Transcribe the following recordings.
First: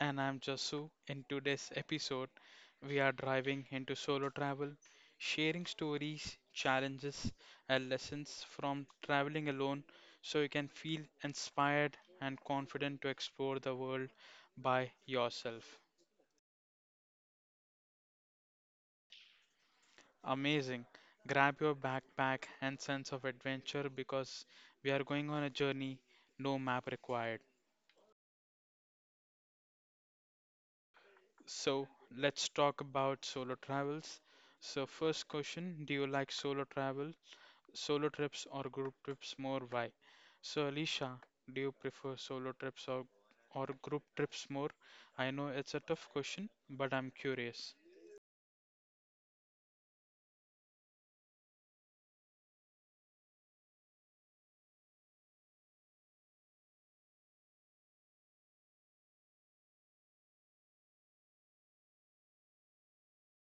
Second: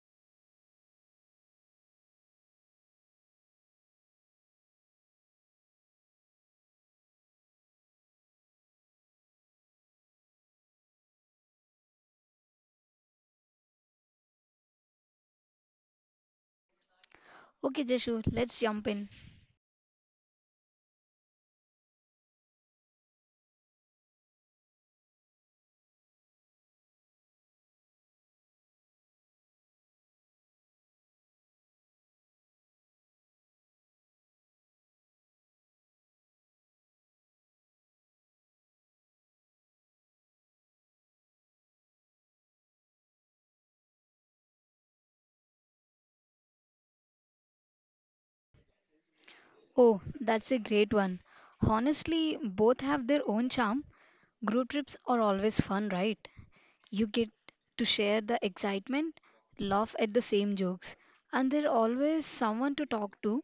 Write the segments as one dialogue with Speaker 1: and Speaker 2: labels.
Speaker 1: And I'm Jasu. In today's episode, we are driving into solo travel, sharing stories, challenges, and lessons from traveling alone so you can feel inspired and confident to explore the world by yourself.
Speaker 2: Okay, Jeshu, let's jump in.
Speaker 1: Amazing. Grab your backpack and sense of adventure because we are going on a journey, no map required. So, let's talk about solo travels. First question, do you like solo travel, solo trips or group trips more? Why? So, Alicia, do you prefer solo trips or group trips more? I know it's a tough question, but I'm curious.
Speaker 2: Oh, that's a great one. Honestly, both have their own charm. Group trips are always fun, right? You get to share the excitement, laugh at the same jokes, and there's always someone to talk to,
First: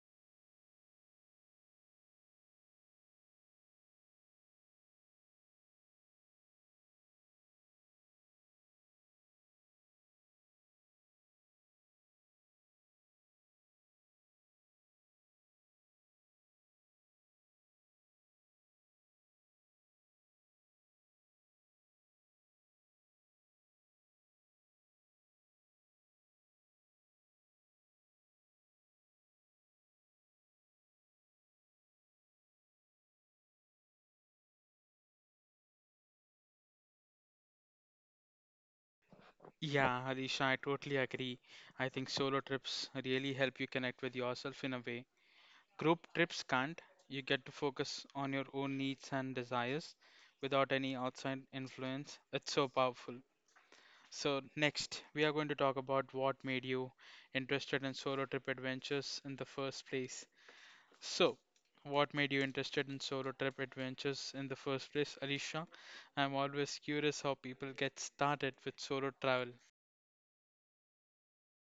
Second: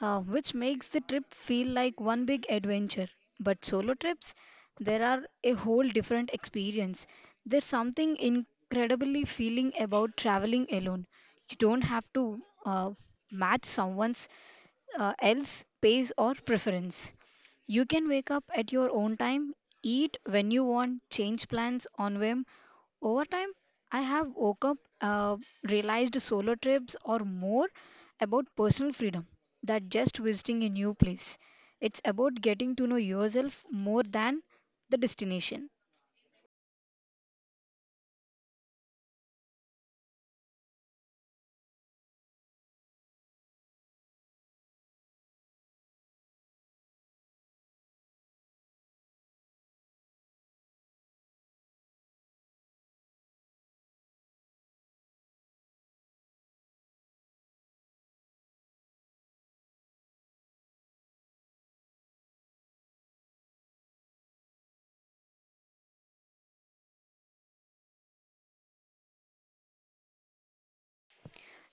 Speaker 2: which makes the trip feel like one big adventure. But solo trips, there are a whole different experience. There's something incredibly feeling about traveling alone. You don't have to match someone's else pace or preference. You can wake up at your own time, eat when you want, change plans on whim, over time, I have woke up, realized solo trips are more about personal freedom than just visiting a new place. It's about getting to know yourself more than the destination.
Speaker 1: Yeah, Alisha, I totally agree. I think solo trips really help you connect with yourself in a way group trips can't. You get to focus on your own needs and desires without any outside influence. It's so powerful. So, next, we are going to talk about what made you interested in solo trip adventures in the first place. So, what made you interested in solo trip adventures in the first place, Alicia? I'm always curious how people get started with solo travel.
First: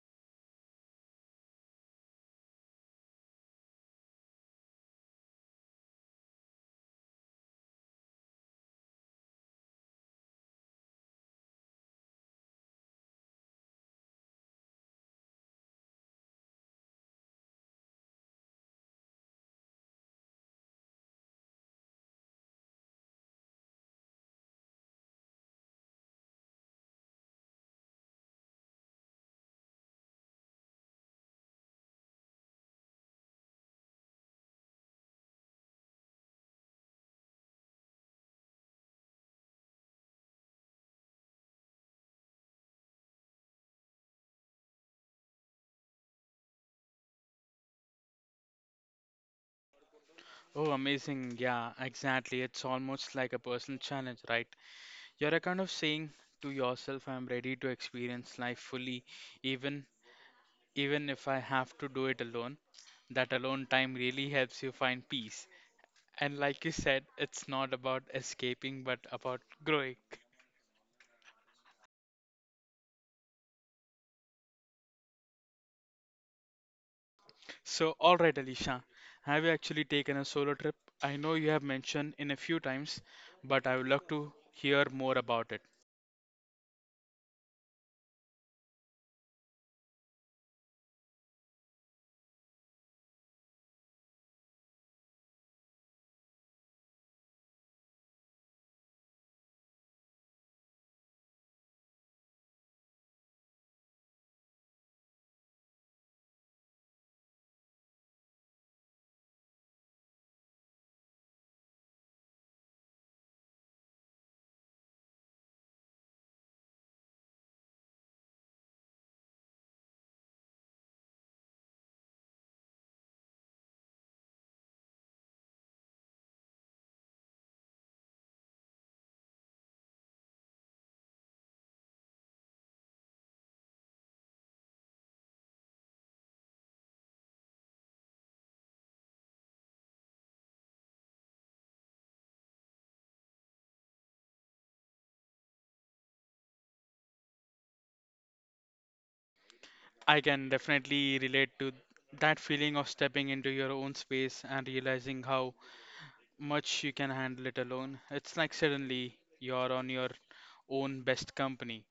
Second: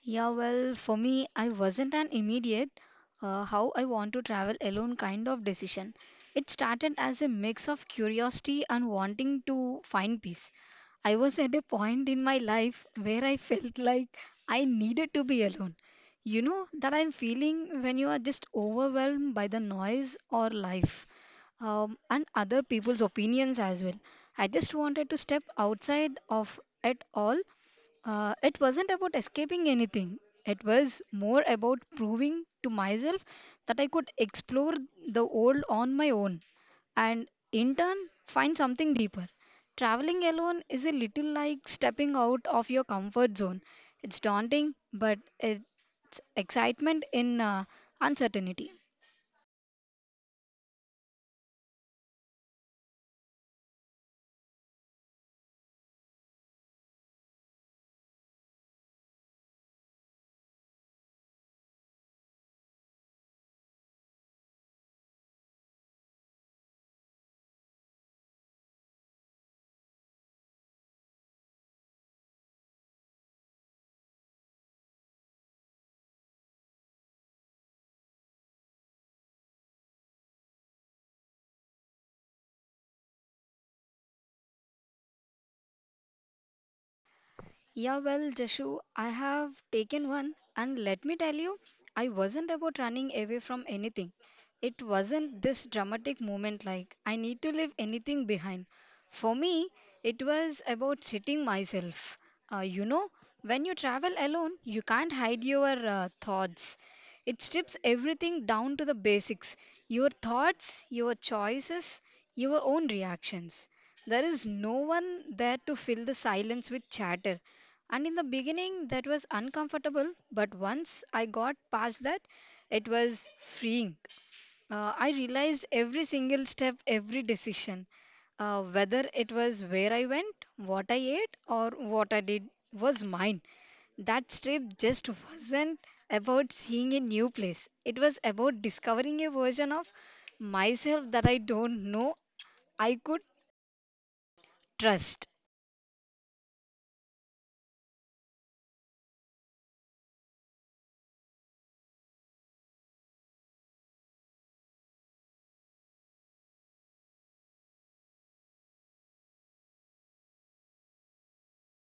Speaker 2: Yeah, well, for me, I wasn't an immediate how I want to travel alone kind of decision. It started as a mix of curiosity and wanting to find peace. I was at a point in my life where I felt like I needed to be alone. You know that I'm feeling when you are just overwhelmed by the noise or life and other people's opinions as well. I just wanted to step outside of it all. It wasn't about escaping anything, it was more about proving to myself that I could explore the world on my own and in turn find something deeper. Traveling alone is a little like stepping out of your comfort zone. It's daunting, but it's excitement in uncertainty.
Speaker 1: Oh, amazing. Yeah, exactly. It's almost like a personal challenge, right? You're a kind of saying to yourself, I'm ready to experience life fully, even even if I have to do it alone. That alone time really helps you find peace. And like you said, it's not about escaping but about growing. All right, Alicia, have you actually taken a solo trip? I know you have mentioned in a few times, but I would love to hear more about it.
Speaker 2: Yeah, well, Jashu, I have taken one, and let me tell you, I wasn't about running away from anything. It wasn't this dramatic moment like I need to leave anything behind. For me, it was about sitting myself. You know, when you travel alone, you can't hide your thoughts. It strips everything down to the basics your thoughts, your choices, your own reactions. There is no one there to fill the silence with chatter. And in the beginning, that was uncomfortable, but once I got past that, it was freeing. I realized every single step, every decision, whether it was where I went, what I ate, or what I did, was mine. That trip just wasn't about seeing a new place, it was about discovering a version of myself that I don't know I could trust.
Speaker 1: I can definitely relate to that feeling of stepping into your own space and realizing how much you can handle it alone. It's like suddenly you're on your own best company.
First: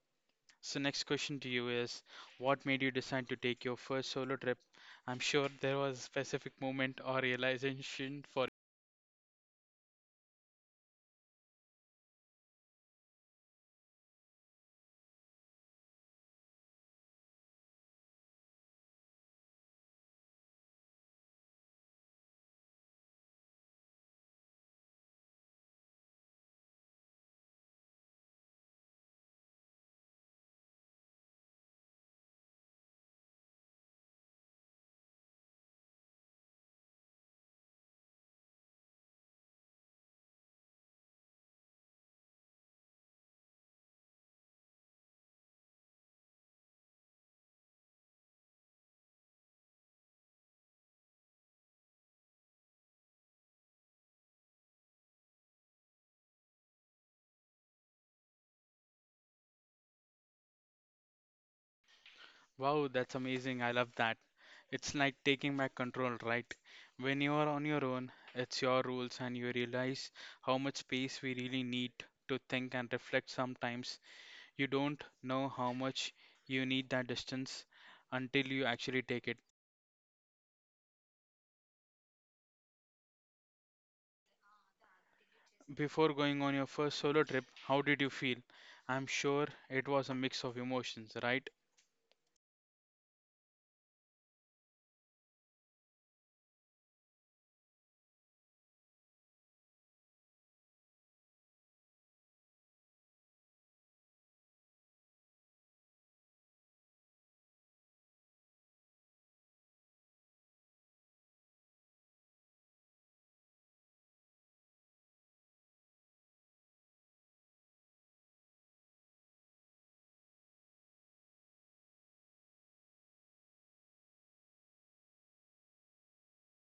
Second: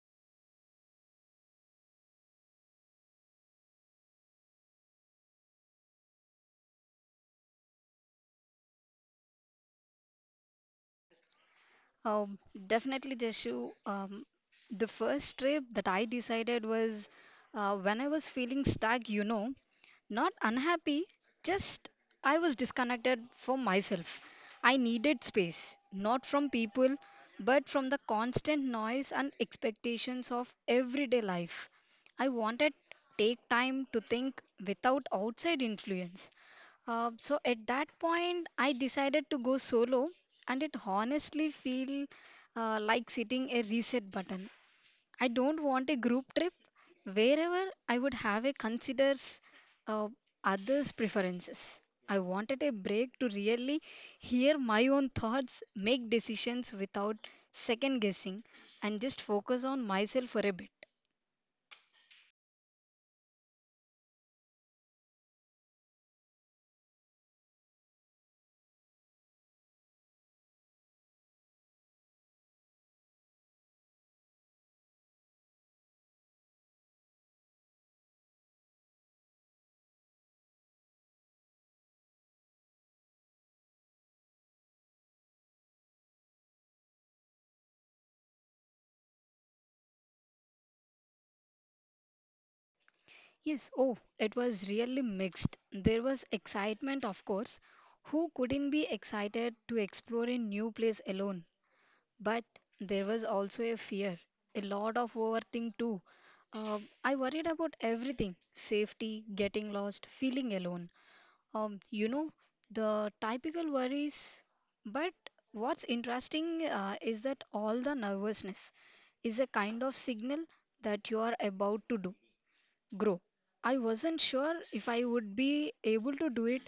Speaker 1: So, next question to you is, what made you decide to take your first solo trip? I'm sure there was a specific moment or realization for.
Speaker 2: Um, definitely, Jashu. The first trip that I decided was when I was feeling stuck, you know, not unhappy, just I was disconnected from myself. I needed space, not from people, but from the constant noise and expectations of everyday life. I wanted take time to think without outside influence. So at that point, I decided to go solo, and it honestly feel like sitting a reset button. I don't want a group trip wherever I would have a considers uh, others' preferences. I wanted a break to really hear my own thoughts, make decisions without second guessing, and just focus on myself for a bit.
Speaker 1: Wow, that's amazing. I love that. It's like taking back control, right? When you are on your own, it's your rules, and you realize how much space we really need to think and reflect sometimes. You don't know how much you need that distance until you actually take it. Before going on your first solo trip, how did you feel? I'm sure it was a mix of emotions, right?
Speaker 2: Yes, oh, it was really mixed. There was excitement, of course. Who couldn't be excited to explore a new place alone? But there was also a fear, a lot of overthink too. I worried about everything safety, getting lost, feeling alone. You know, the typical worries. But what's interesting is that all the nervousness is a kind of signal that you are about to do grow. I wasn't sure if I would be able to do it,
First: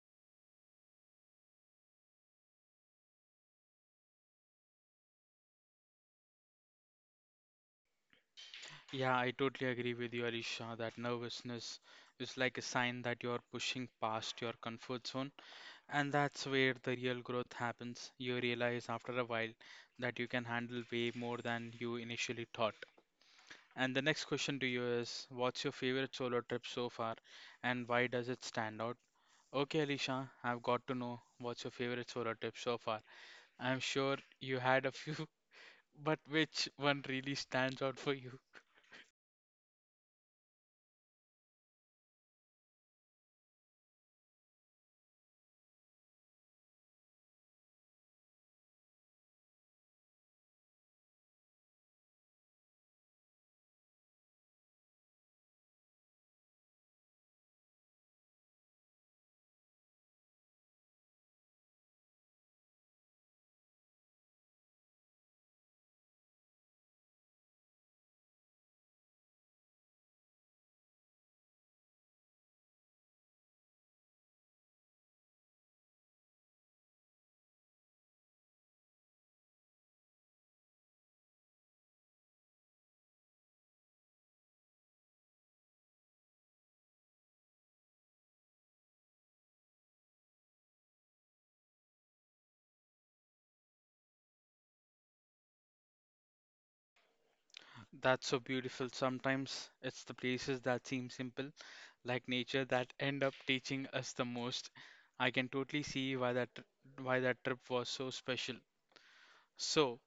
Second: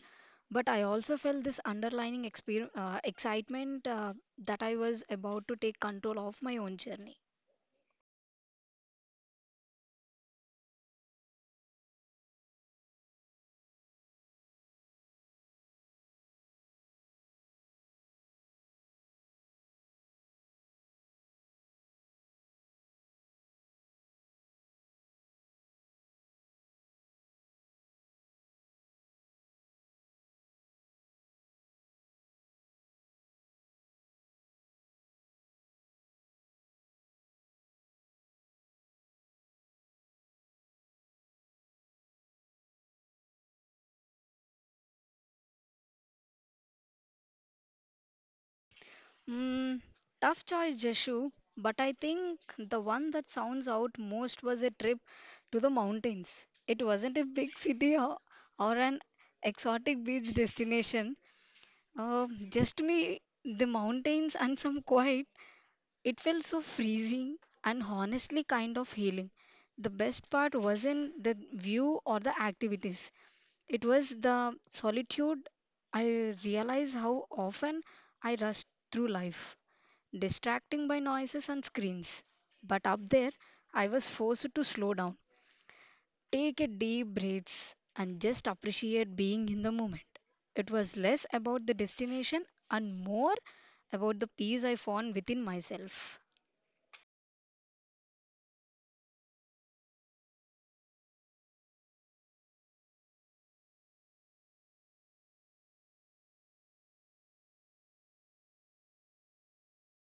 Speaker 2: but I also felt this underlining excitement that I was about to take control of my own journey.
Speaker 1: Yeah, I totally agree with you, Alisha. That nervousness is like a sign that you're pushing past your comfort zone. And that's where the real growth happens. You realize after a while that you can handle way more than you initially thought. And the next question to you is, what's your favorite solo trip so far and why does it stand out? Okay, Alisha, I've got to know what's your favorite solo trip so far. I'm sure you had a few, but which one really stands out for you?
Speaker 2: Mm, tough choice, Jeshu, but I think the one that sounds out most was a trip to the mountains. It wasn't a big city or an exotic beach destination, just me, the mountains, and some quiet. It felt so freezing and honestly kind of healing. The best part wasn't the view or the activities, it was the solitude. I realized how often I rushed through life, distracting by noises and screens. But up there, I was forced to slow down, take a deep breaths, and just appreciate being in the moment. It was less about the destination and more about the peace I found within myself.
Speaker 1: That's so beautiful. Sometimes it's the places that seem simple, like nature, that end up teaching us the most. I can totally see why that trip was so special. So,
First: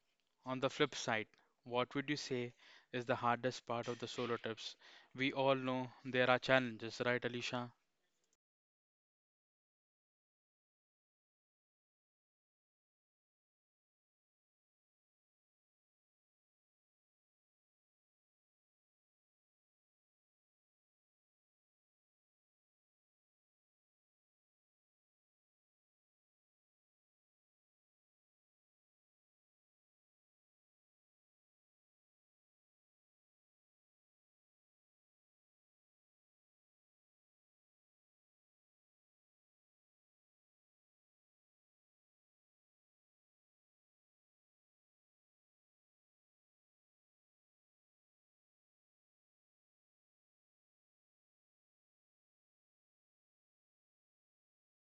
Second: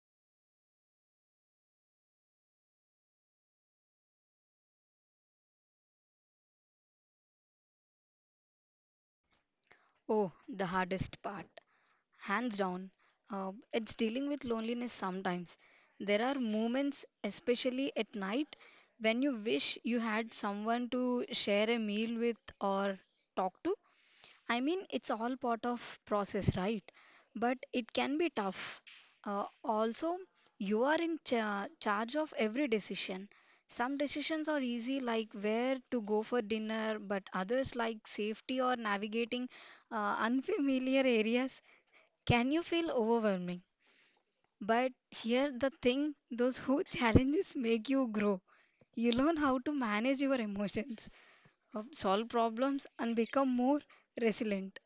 Speaker 1: on the flip side, what would you say is the hardest part of the solo trips? We all know there are challenges, right, Alicia?
Speaker 2: Oh, the hardest part, hands down. It's dealing with loneliness sometimes. There are moments, especially at night, when you wish you had someone to share a meal with or talk to. I mean, it's all part of process, right? But it can be tough. Also, you are in charge of every decision. Some decisions are easy, like where to go for dinner, but others, like safety or navigating unfamiliar areas, can you feel overwhelming. But here, the thing those who challenges make you grow. You learn how to manage your emotions, solve problems, and become more resilient.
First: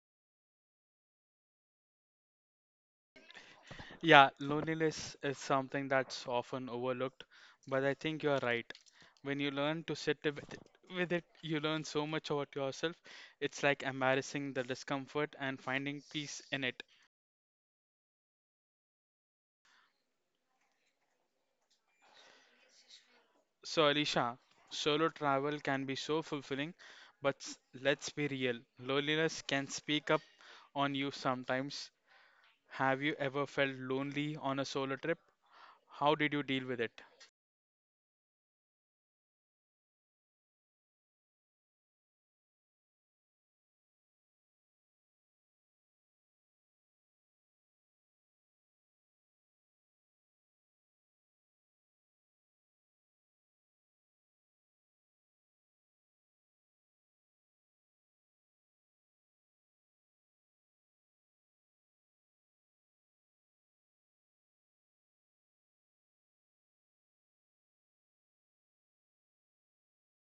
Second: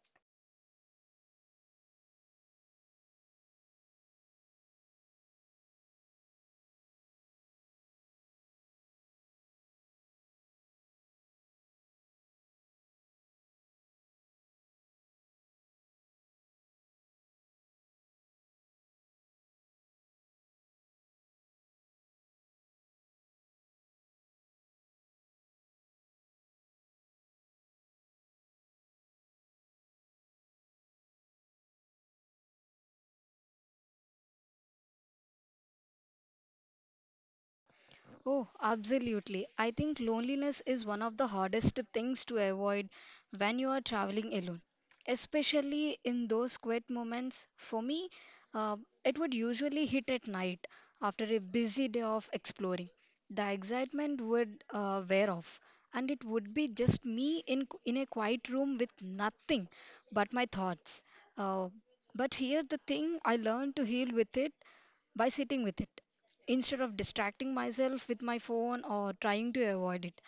Speaker 1: Yeah, loneliness is something that's often overlooked, but I think you're right. When you learn to sit with it, you learn so much about yourself. It's like embracing the discomfort and finding peace in it. So, Alicia, solo travel can be so fulfilling, but let's be real. Loneliness can speak up on you sometimes. Have you ever felt lonely on a solo trip? How did you deal with it?
Speaker 2: Oh, absolutely. I think loneliness is one of the hardest things to avoid when you are traveling alone, especially in those quiet moments. For me, uh, it would usually hit at night after a busy day of exploring. The excitement would wear off, and it would be just me in a quiet room with nothing but my thoughts. Uh, but here, the thing I learned to heal with it by sitting with it. Instead of distracting myself with my phone or trying to avoid it,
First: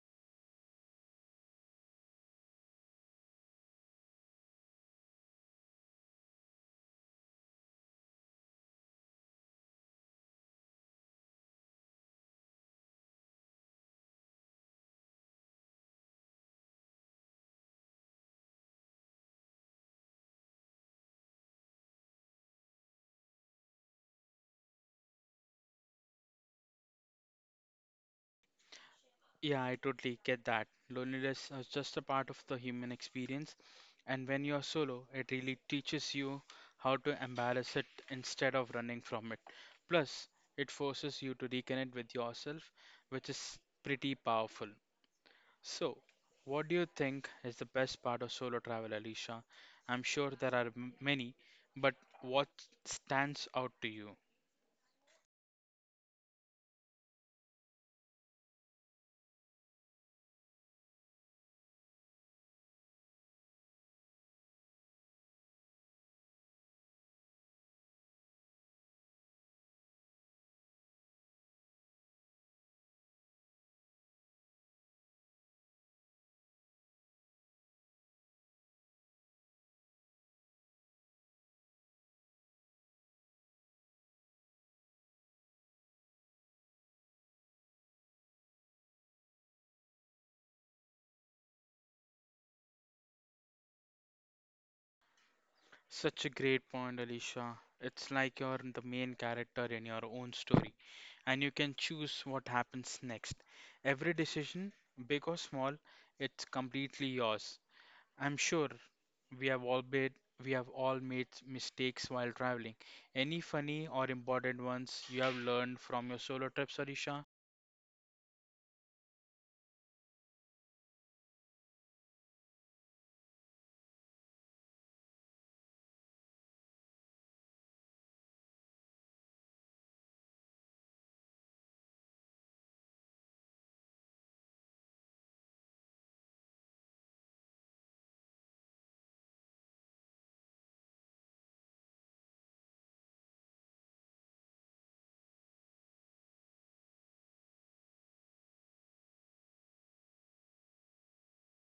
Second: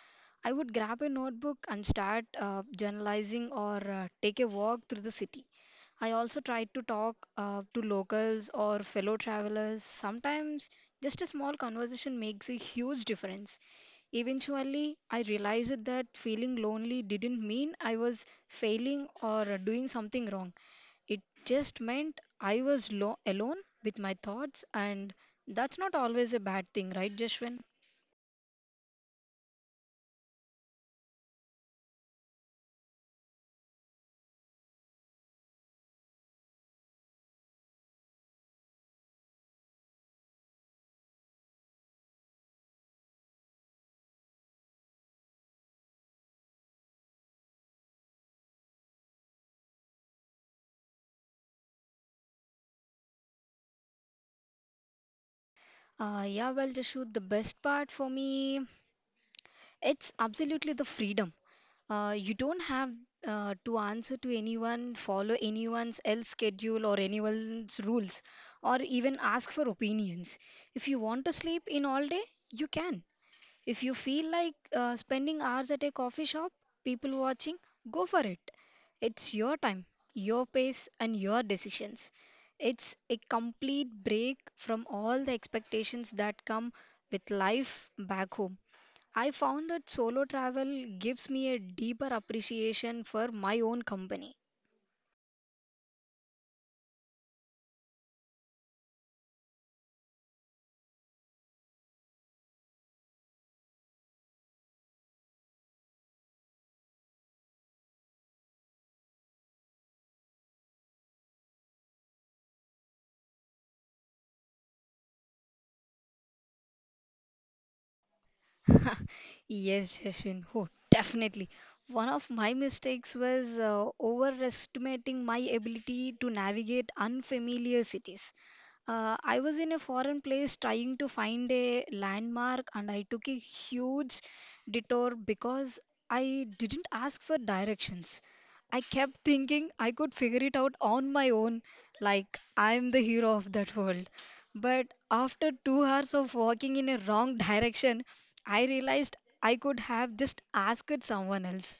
Speaker 2: I would grab a notebook and start journalizing or take a walk through the city. I also try to talk to locals or fellow travelers. Sometimes just a small conversation makes a huge difference. Eventually, I realized that feeling lonely didn't mean I was failing or doing something wrong. It just meant I was alone with my thoughts, and that's not always a bad thing, right, Jashwin?
Speaker 1: Yeah, I totally get that. Loneliness is just a part of the human experience, and when you're solo, it really teaches you how to embrace it instead of running from it. Plus, it forces you to reconnect with yourself, which is pretty powerful. So, what do you think is the best part of solo travel, Alicia? I'm sure there are many, but what stands out to you?
Speaker 2: Yeah, well, Jashu, the best part for me, it's absolutely the freedom. You don't have to answer to anyone, follow anyone's else schedule or anyone's rules, or even ask for opinions. If you want to sleep in all day, you can. If you feel like spending hours at a coffee shop, people watching, go for it. It's your time, your pace, and your decisions. It's a complete break from all the expectations that come with life back home. I found that solo travel gives me a deeper appreciation for my own company.
Speaker 1: Such a great point, Alicia. It's like you're the main character in your own story, and you can choose what happens next. Every decision, big or small, it's completely yours. I'm sure we have all made we have all made mistakes while traveling. Any funny or important ones you have learned from your solo trips, Alicia?
Speaker 2: Yes, Ashwin. Oh, definitely. One of my mistakes was overestimating my ability to navigate unfamiliar cities. I was in a foreign place trying to find a landmark, and I took a huge detour because I didn't ask for directions. I kept thinking I could figure it out on my own, like I'm the hero of that world. But after 2 hours of walking in a wrong direction, I realized I could have just asked someone else.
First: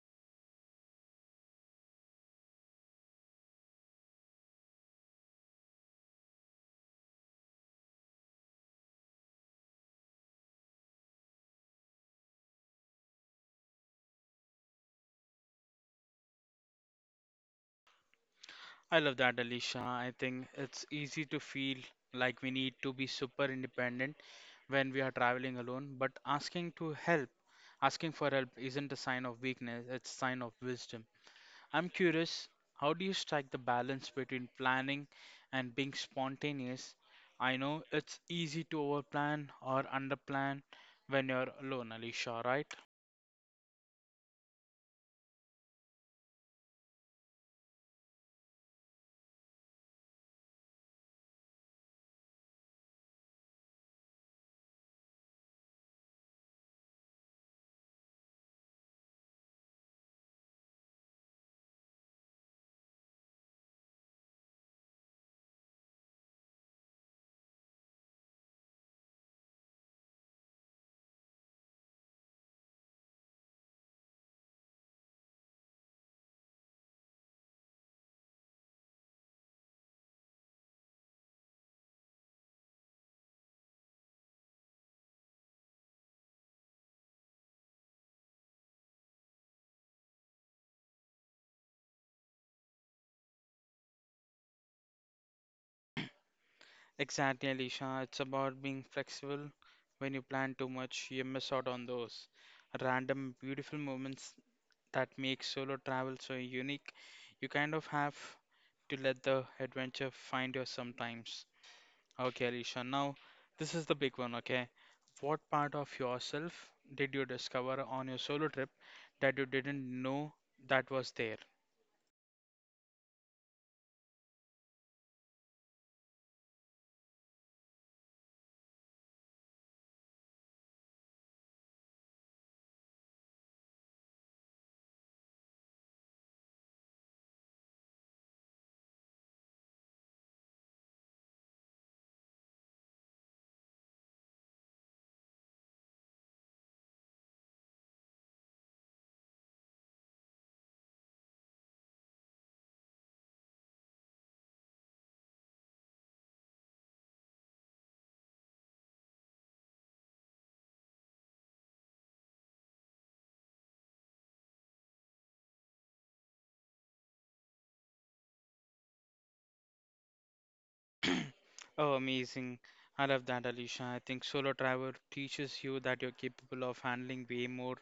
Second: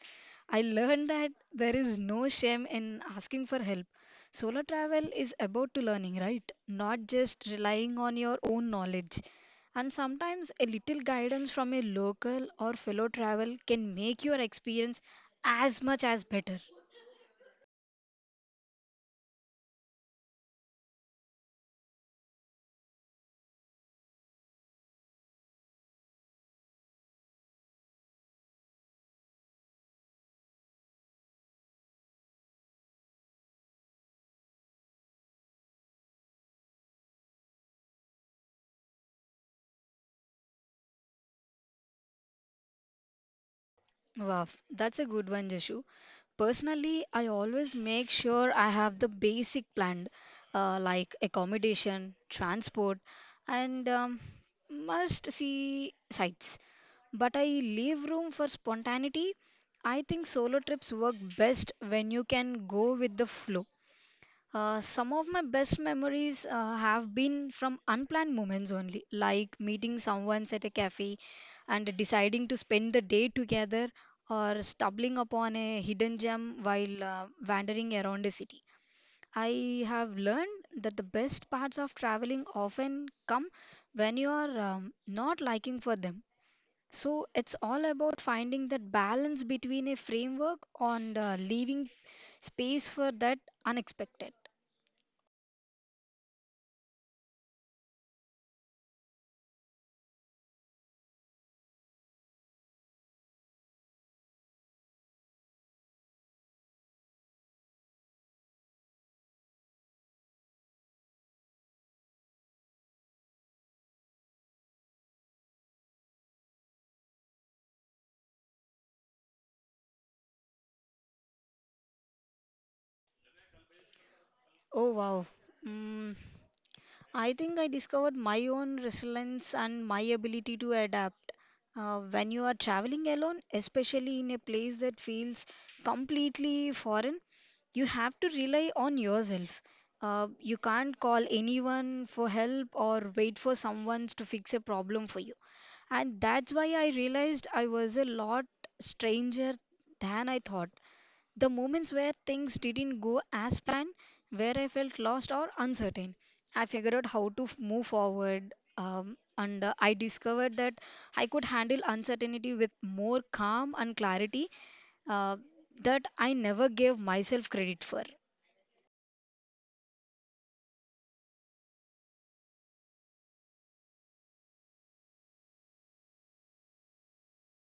Speaker 2: I learned that there is no shame in asking for help. Solo travel is about to learning, right? Not just relying on your own knowledge. And sometimes a little guidance from a local or fellow travel can make your experience as much as better.
Speaker 1: I love that, Alicia. I think it's easy to feel like we need to be super independent when we are traveling alone, but asking for help isn't a sign of weakness, it's a sign of wisdom. I'm curious, how do you strike the balance between planning and being spontaneous? I know it's easy to overplan or underplan when you're alone, Alicia, right?
Speaker 2: Wow, that's a good one, Jashu. Personally, I always make sure I have the basic planned, like accommodation, transport, and must see sites but I leave room for spontaneity. I think solo trips work best when you can go with the flow. Some of my best memories have been from unplanned moments only, like meeting someone at a cafe and deciding to spend the day together, or stumbling upon a hidden gem while wandering around a city. I have learned that the best parts of traveling often come when you are not liking for them. So it's all about finding that balance between a framework and leaving space for that unexpected.
Speaker 1: Exactly, Alisha. It's about being flexible. When you plan too much, you miss out on those random beautiful moments that make solo travel so unique. You kind of have to let the adventure find you sometimes. Okay, Alisha. Now, this is the big one, okay? What part of yourself did you discover on your solo trip that you didn't know that was there?
Speaker 2: Oh wow. Mm, I think I discovered my own resilience and my ability to adapt. When you are traveling alone, especially in a place that feels completely foreign, you have to rely on yourself. You can't call anyone for help or wait for someone to fix a problem for you. And that's why I realized I was a lot stranger than I thought. The moments where things didn't go as planned, where I felt lost or uncertain, I figured out how to move forward. And I discovered that I could handle uncertainty with more calm and clarity uh, that I never gave myself credit for.
Speaker 1: Oh, amazing. I love that, Alicia. I think solo travel teaches you that you're capable of handling way more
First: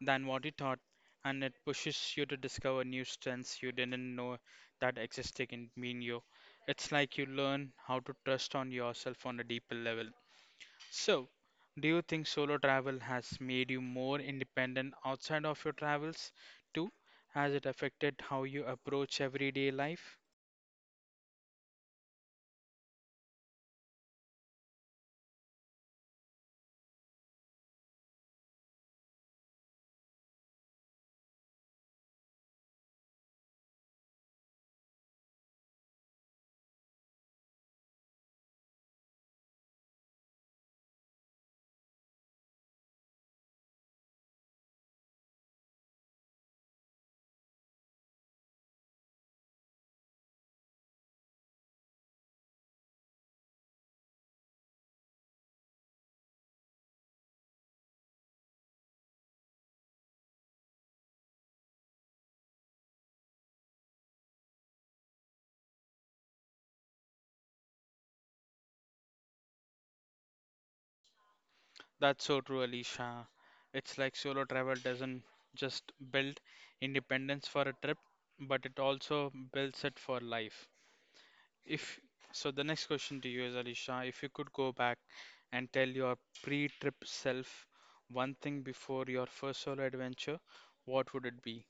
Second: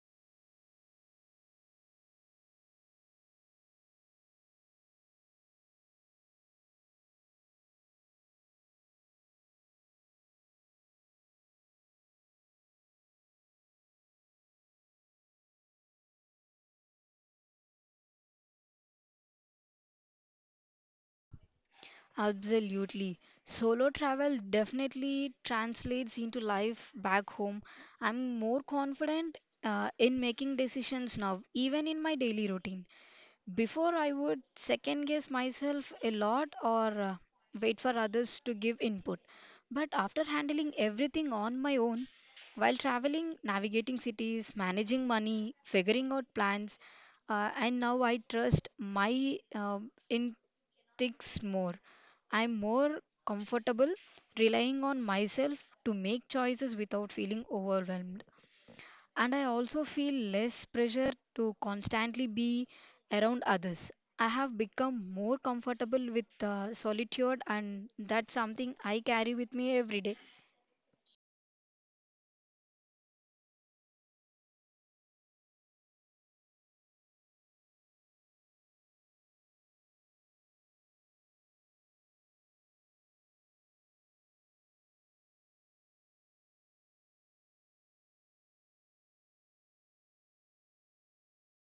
Speaker 1: than what you thought, and it pushes you to discover new strengths you didn't know that existed in you. It's like you learn how to trust on yourself on a deeper level. So, do you think solo travel has made you more independent outside of your travels too? Has it affected how you approach everyday life?
Speaker 2: Absolutely. Solo travel definitely translates into life back home. I'm more confident in making decisions now, even in my daily routine. Before, I would second guess myself a lot or wait for others to give input. But after handling everything on my own, while traveling, navigating cities, managing money, figuring out plans, and now I trust my in sticks more. I'm more comfortable relying on myself to make choices without feeling overwhelmed. And I also feel less pressure to constantly be around others. I have become more comfortable with solitude, and that's something I carry with me every day.
Speaker 1: That's so true, Alicia. It's like solo travel doesn't just build independence for a trip, but it also builds it for life. If so, the next question to you is, Alicia, if you could go back and tell your pre-trip self one thing before your first solo adventure, what would it be?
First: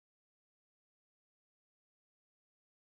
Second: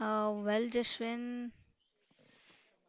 Speaker 2: Well, Jashwin,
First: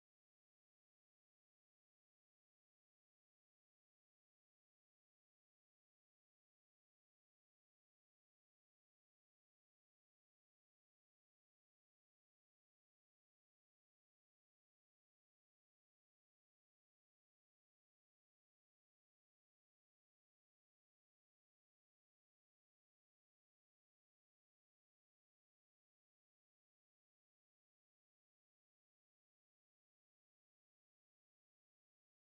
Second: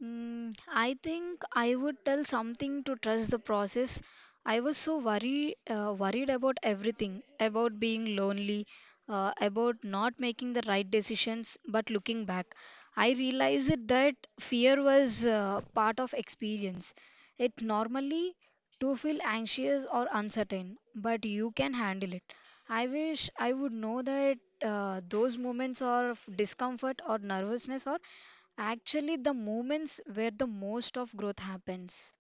Speaker 2: I think I would tell something to trust the process. I was so worried, worried about everything, about being lonely, about not making the right decisions. But looking back, I realized that fear was part of experience. It normally to feel anxious or uncertain, but you can handle it. I wish I would know that those moments of discomfort or nervousness are actually the moments where the most of growth happens.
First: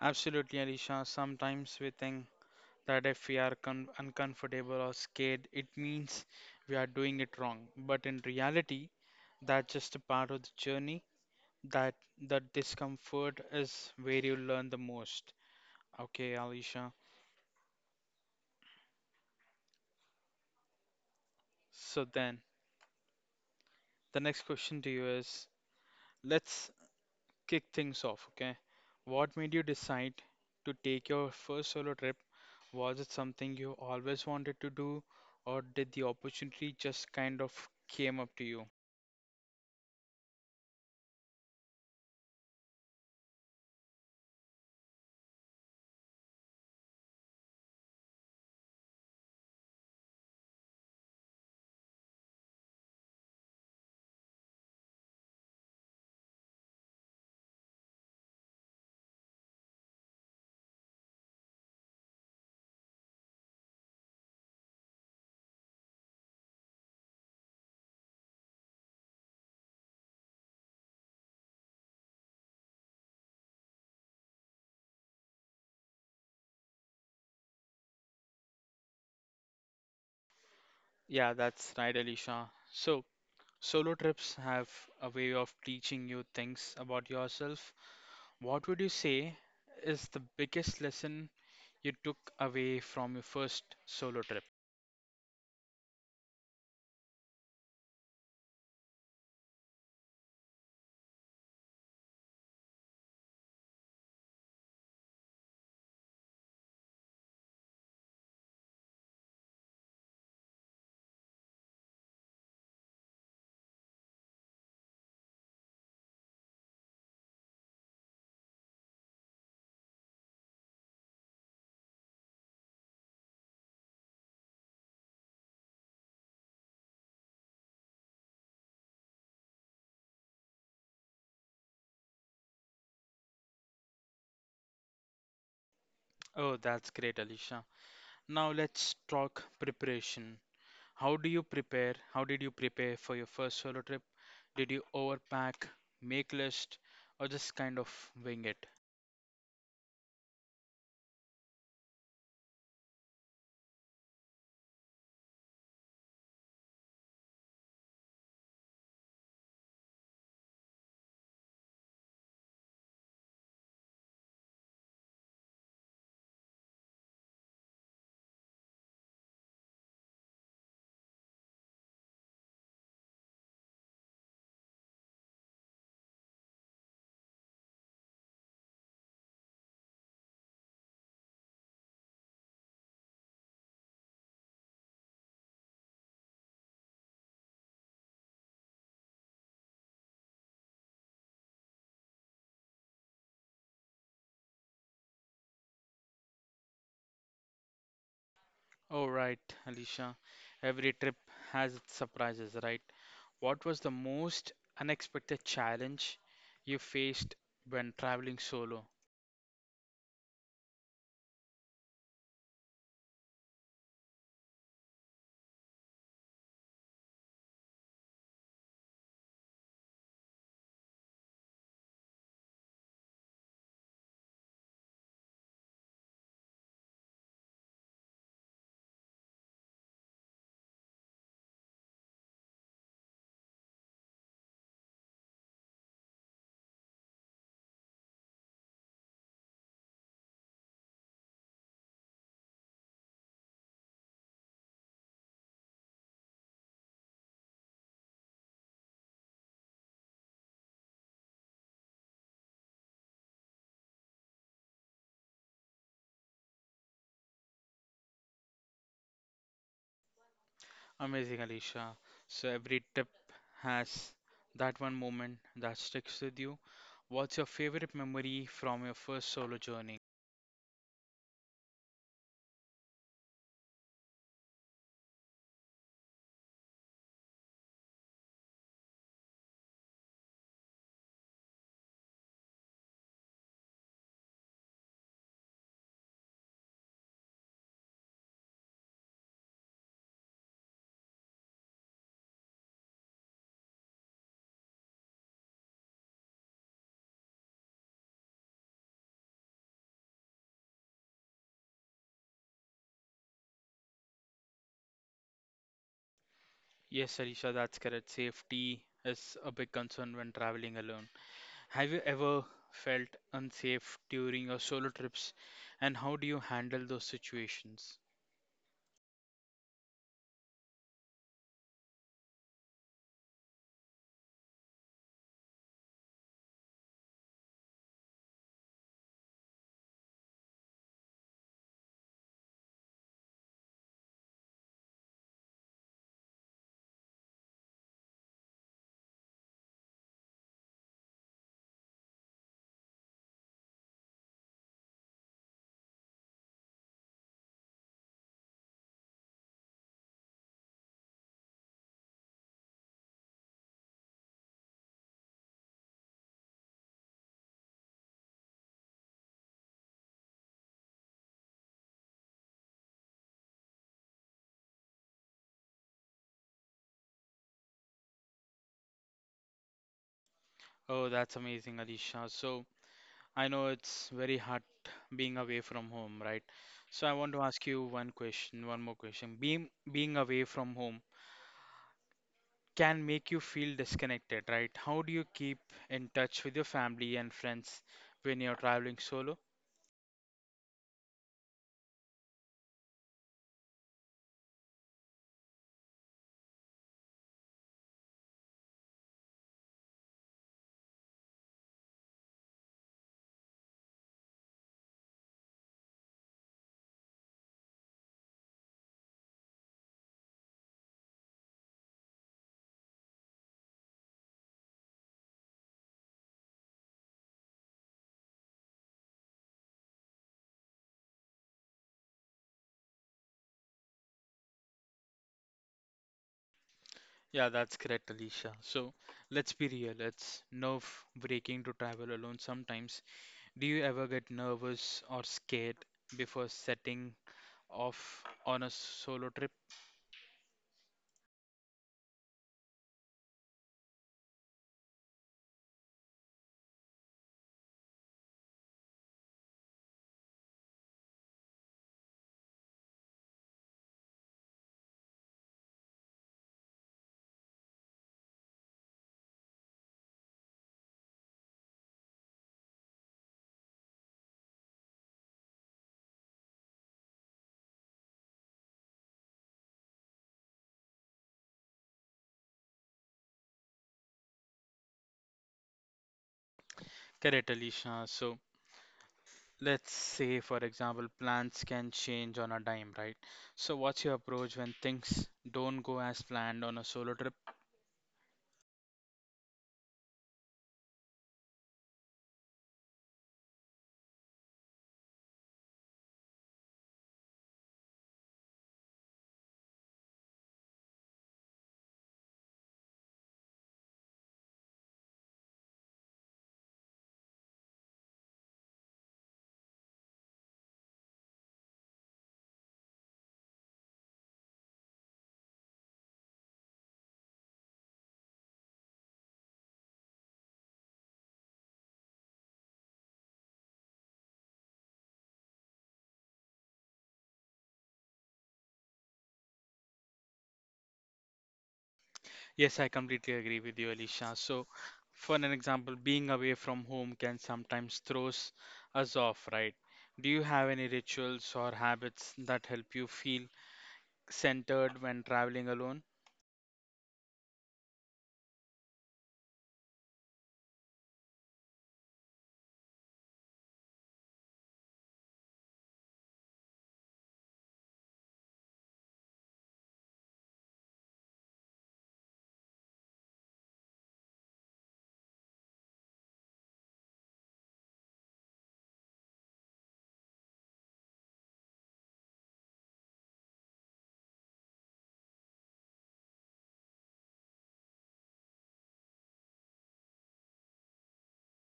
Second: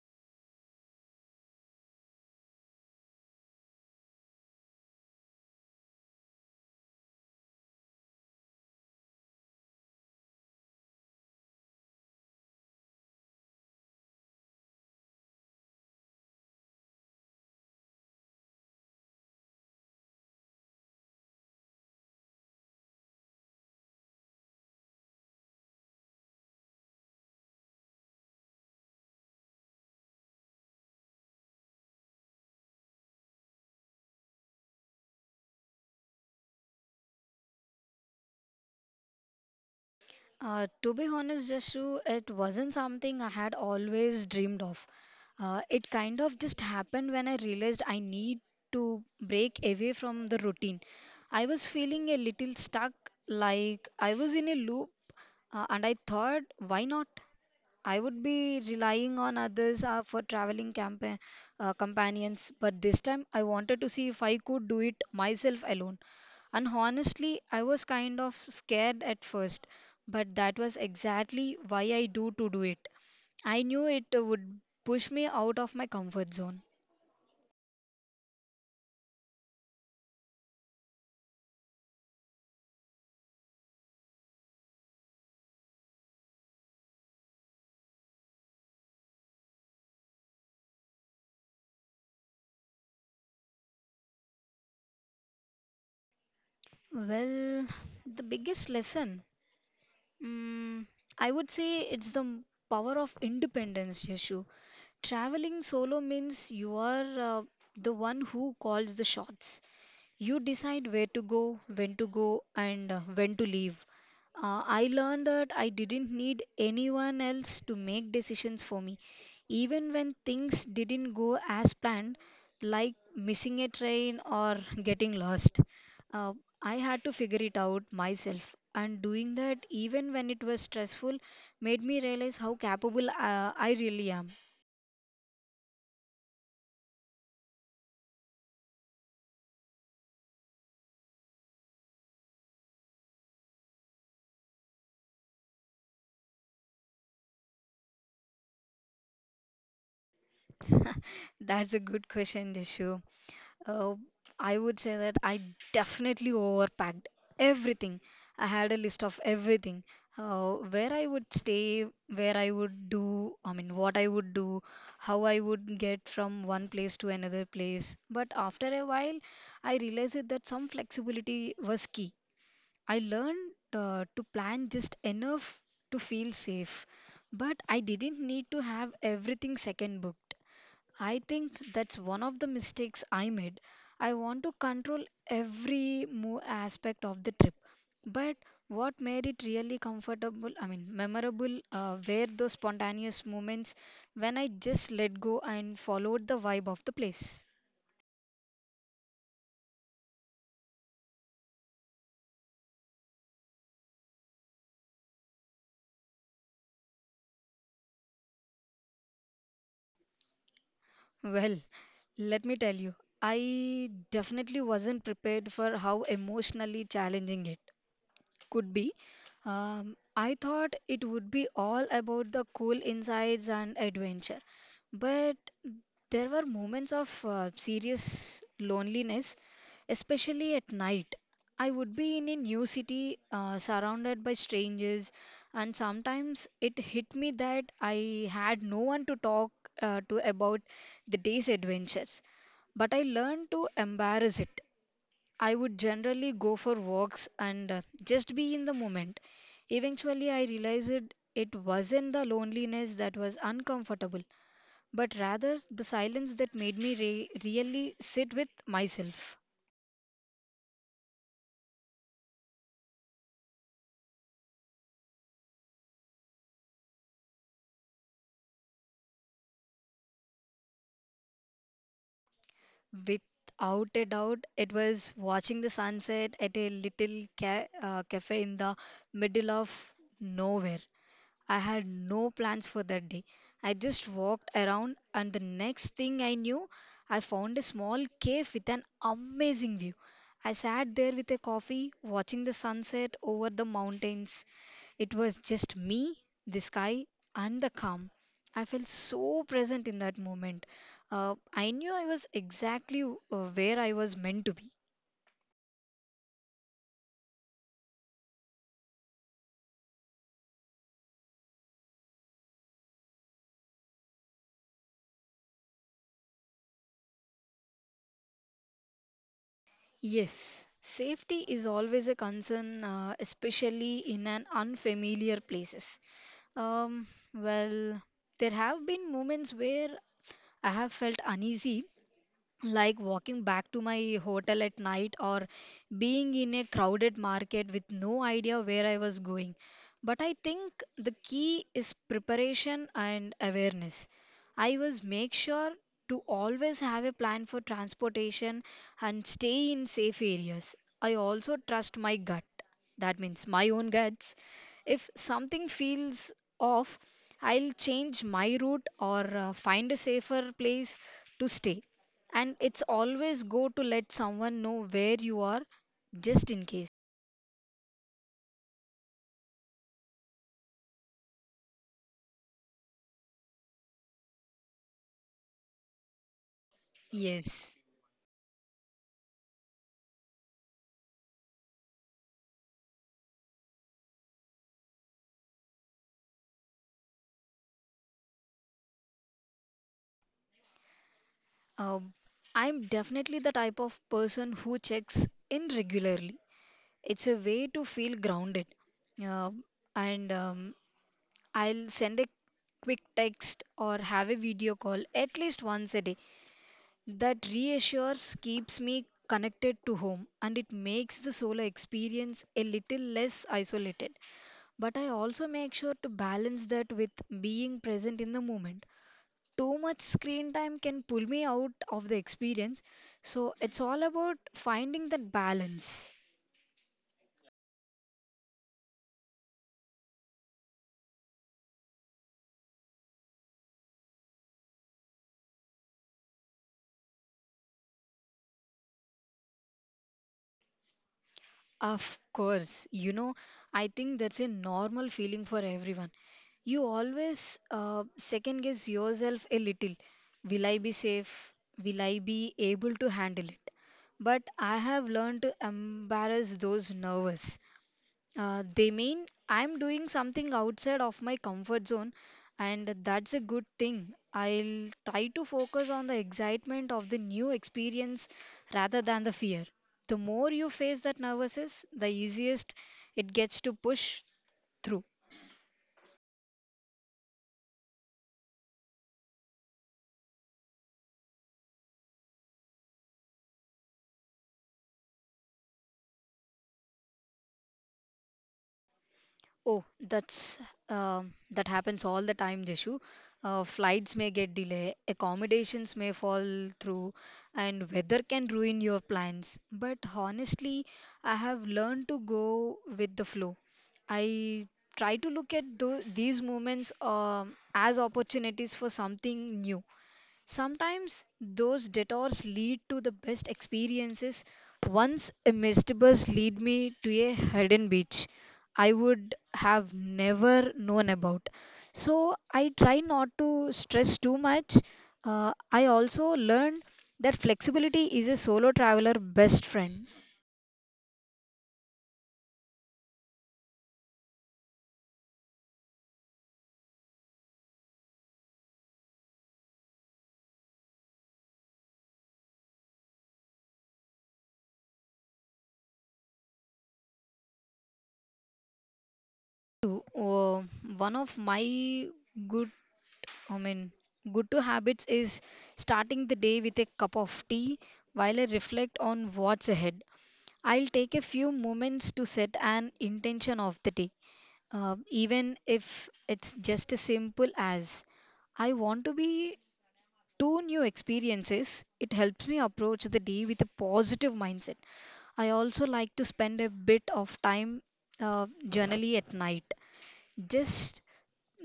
Speaker 1: Absolutely, Alicia. Sometimes we think that if we are uncomfortable or scared, it means we are doing it wrong. But in reality, that's just a part of the journey. That that discomfort is where you learn the most. Okay, Alicia. So then, the next question to you is, let's kick things off. Okay, what made you decide to take your first solo trip? Was it something you always wanted to do, or did the opportunity just kind of came up to you?
Speaker 2: To be honest, Jashu, it wasn't something I had always dreamed of. It kind of just happened when I realized I need to break away from the routine. I was feeling a little stuck, like I was in a loop, and I thought, why not? I would be relying on others for traveling companions, but this time I wanted to see if I could do it myself alone. And honestly, I was kind of scared at first, but that was exactly why I do it. I knew it would push me out of my comfort zone.
Speaker 1: Yeah, that's right, Alicia. So, solo trips have a way of teaching you things about yourself. What would you say is the biggest lesson you took away from your first solo trip?
Speaker 2: Well, the biggest lesson, mm, I would say it's the power of independence, Yashu. Traveling solo means you are the one who calls the shots. You decide where to go, when to go, and when to leave. I learned that I didn't need anyone else to make decisions for me. Even when things didn't go as planned, like missing a train or getting lost, uh, I had to figure it out myself. And doing that, even when it was stressful, made me realize how capable I really am.
Speaker 1: Oh, that's great, Alicia. Now let's talk preparation. How do you prepare? How did you prepare for your first solo trip? Did you overpack, make list, or just kind of wing it?
Speaker 2: That's a good question, Dishu. Uh, I would say that I definitely overpacked everything. I had a list of everything. Where I would stay, where I would do, I mean, what I would do, how I would get from one place to another place. But after a while, I realized it that some flexibility was key. I learned to plan just enough to feel safe, but I didn't need to have everything second booked. I think that's one of the mistakes I made. I want to control every mo aspect of the trip. But what made it really comfortable, I mean, memorable, were those spontaneous moments when I just let go and followed the vibe of the place.
Speaker 1: Oh, right, Alicia. Every trip has its surprises, right? What was the most unexpected challenge you faced when traveling solo?
Speaker 2: Well, let me tell you, I definitely wasn't prepared for how emotionally challenging it could be. I thought it would be all about the cool insides and adventure, but there were moments of serious loneliness, especially at night. I would be in a new city, surrounded by strangers, and sometimes it hit me that I had no one to talk to about the day's adventures. But I learned to embrace it. I would generally go for walks and just be in the moment. Eventually, I realized it wasn't the loneliness that was uncomfortable, but rather the silence that made me really sit with myself.
Speaker 1: Amazing, Alicia. So every trip has that one moment that sticks with you. What's your favorite memory from your first solo journey?
Speaker 2: Without a doubt, it was watching the sunset at a little cafe in the middle of nowhere. I had no plans for that day. I just walked around, and the next thing I knew, I found a small cave with an amazing view. I sat there with a coffee, watching the sunset over the mountains. It was just me, the sky, and the calm. I felt so present in that moment. I knew I was exactly where I was meant to be.
Speaker 1: Yes, Alicia, that's correct. Safety is a big concern when traveling alone. Have you ever felt unsafe during your solo trips and how do you handle those situations?
Speaker 2: Yes, safety is always a concern, especially in an unfamiliar places. Um, well, there have been moments where I have felt uneasy, like walking back to my hotel at night or being in a crowded market with no idea where I was going. But I think the key is preparation and awareness. I was make sure to always have a plan for transportation and stay in safe areas. I also trust my gut. That means my own guts if something feels off, I'll change my route or find a safer place to stay. And it's always good to let someone know where you are just in case.
Speaker 1: Oh, that's amazing, Alisha. So, I know it's very hard being away from home, right? So, I want to ask
Speaker 2: Yes.
Speaker 1: you one more question. Being away from home can make you feel disconnected, right? How do you keep in touch with your family and friends when you're traveling solo?
Speaker 2: Um, I'm definitely the type of person who checks in regularly. It's a way to feel grounded. Um, and I'll send a quick text or have a video call at least once a day. That reassures keeps me connected to home, and it makes the solo experience a little less isolated. But I also make sure to balance that with being present in the moment. Too much screen time can pull me out of the experience, so it's all about finding that balance.
Speaker 1: Yeah, that's correct, Alicia. So let's be real, it's nerve-breaking to travel alone sometimes. Do you ever get nervous or scared before setting off on a solo trip?
Speaker 2: Of course, you know, I think that's a normal feeling for everyone. You always second guess yourself a little. Will I be safe? Will I be able to handle it? But I have learned to embarrass those nervous. They mean I'm doing something outside of my comfort zone, and that's a good thing. I'll try to focus on the excitement of the new experience rather than the fear. The more you face that nervousness, the easiest it gets to push through.
Speaker 1: Correct, Alicia. So let's say, for example, plans can change on a dime, right? So what's your approach when things don't go as planned on a solo trip?
Speaker 2: Oh, that's that happens all the time, Jishu. Flights may get delayed, accommodations may fall through, and weather can ruin your plans. But honestly, I have learned to go with the flow. I try to look at these moments as opportunities for something new. Sometimes those detours lead to the best experiences. Once a misty bus lead me to a hidden beach I would have never known about. So I try not to stress too much. I also learned that flexibility is a solo traveler best friend.
Speaker 1: Yes, I completely agree with you, Alicia. So for an example, being away from home can sometimes throws us off, right? Do you have any rituals or habits that help you feel centered when traveling alone?
Speaker 2: Too, one of my good, I mean, good to habits is starting the day with a cup of tea while I reflect on what's ahead. I'll take a few moments to set an intention of the day, even if it's just as simple as I want to be two new experiences. It helps me approach the day with a positive mindset. I also like to spend a bit of time generally at night, just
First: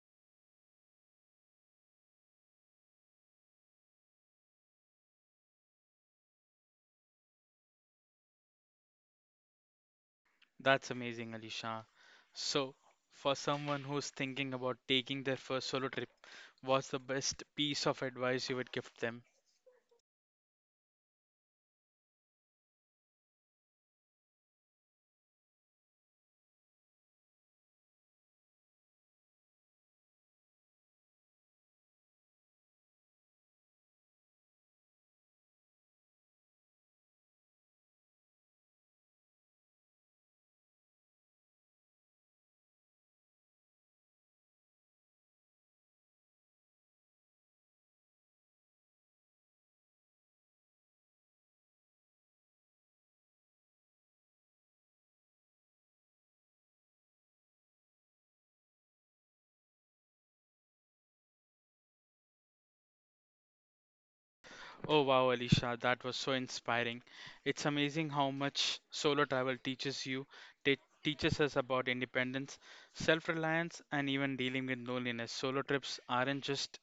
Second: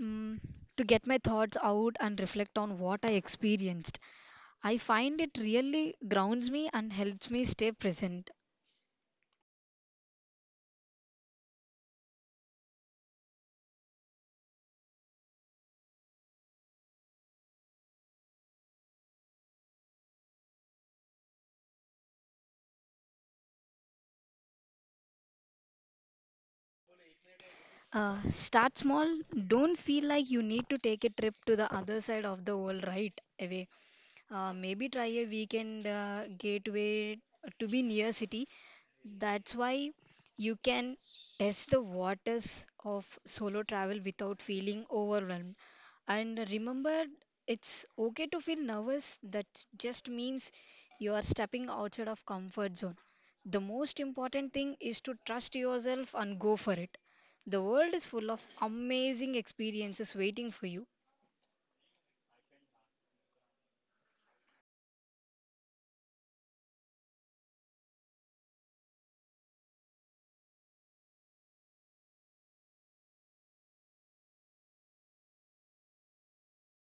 Speaker 2: mm to get my thoughts out and reflect on what I experienced. I find it really grounds me and helps me stay present.
Speaker 1: That's amazing, Alisha. So, for someone who's thinking about taking their first solo trip, what's the best piece of advice you would give them?
Speaker 2: Start small. Don't feel like you need to take a trip to the other side of the world right away. Maybe try a weekend gateway to be near city that's why you can test the waters of solo travel without feeling overwhelmed. And remember, it's okay to feel nervous. That just means you are stepping outside of comfort zone. The most important thing is to trust yourself and go for it. The world is full of amazing experiences waiting for you.
Speaker 1: Oh, wow, Alisha, that was so inspiring. It's amazing how much solo travel teaches you, te- teaches us about independence, self reliance, and even dealing with loneliness. Solo trips aren't just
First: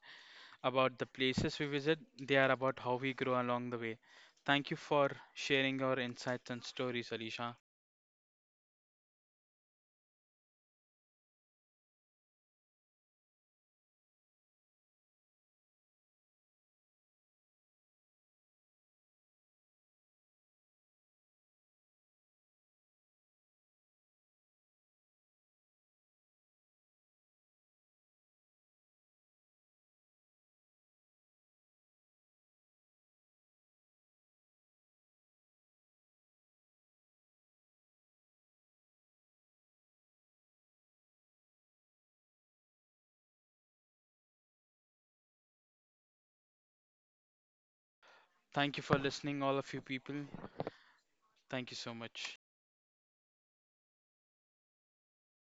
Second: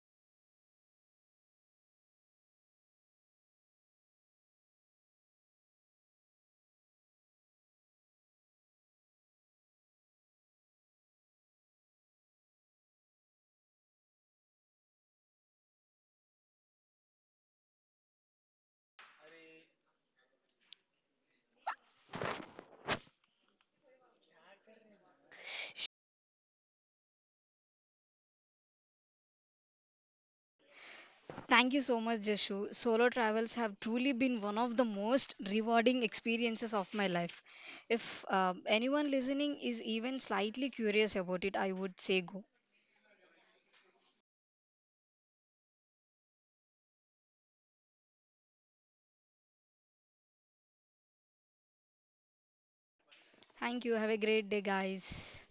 Speaker 1: about the places we visit, they are about how we grow along the way. Thank you for sharing your insights and stories, Alisha.
Speaker 2: Thank you so much, Jashu. Solo travels have truly been one of the most rewarding experiences of my life. If anyone listening is even slightly curious about it, I would say go.
Speaker 1: Thank you for listening, all of you people. Thank you so much.
Speaker 2: Thank you. Have a great day, guys.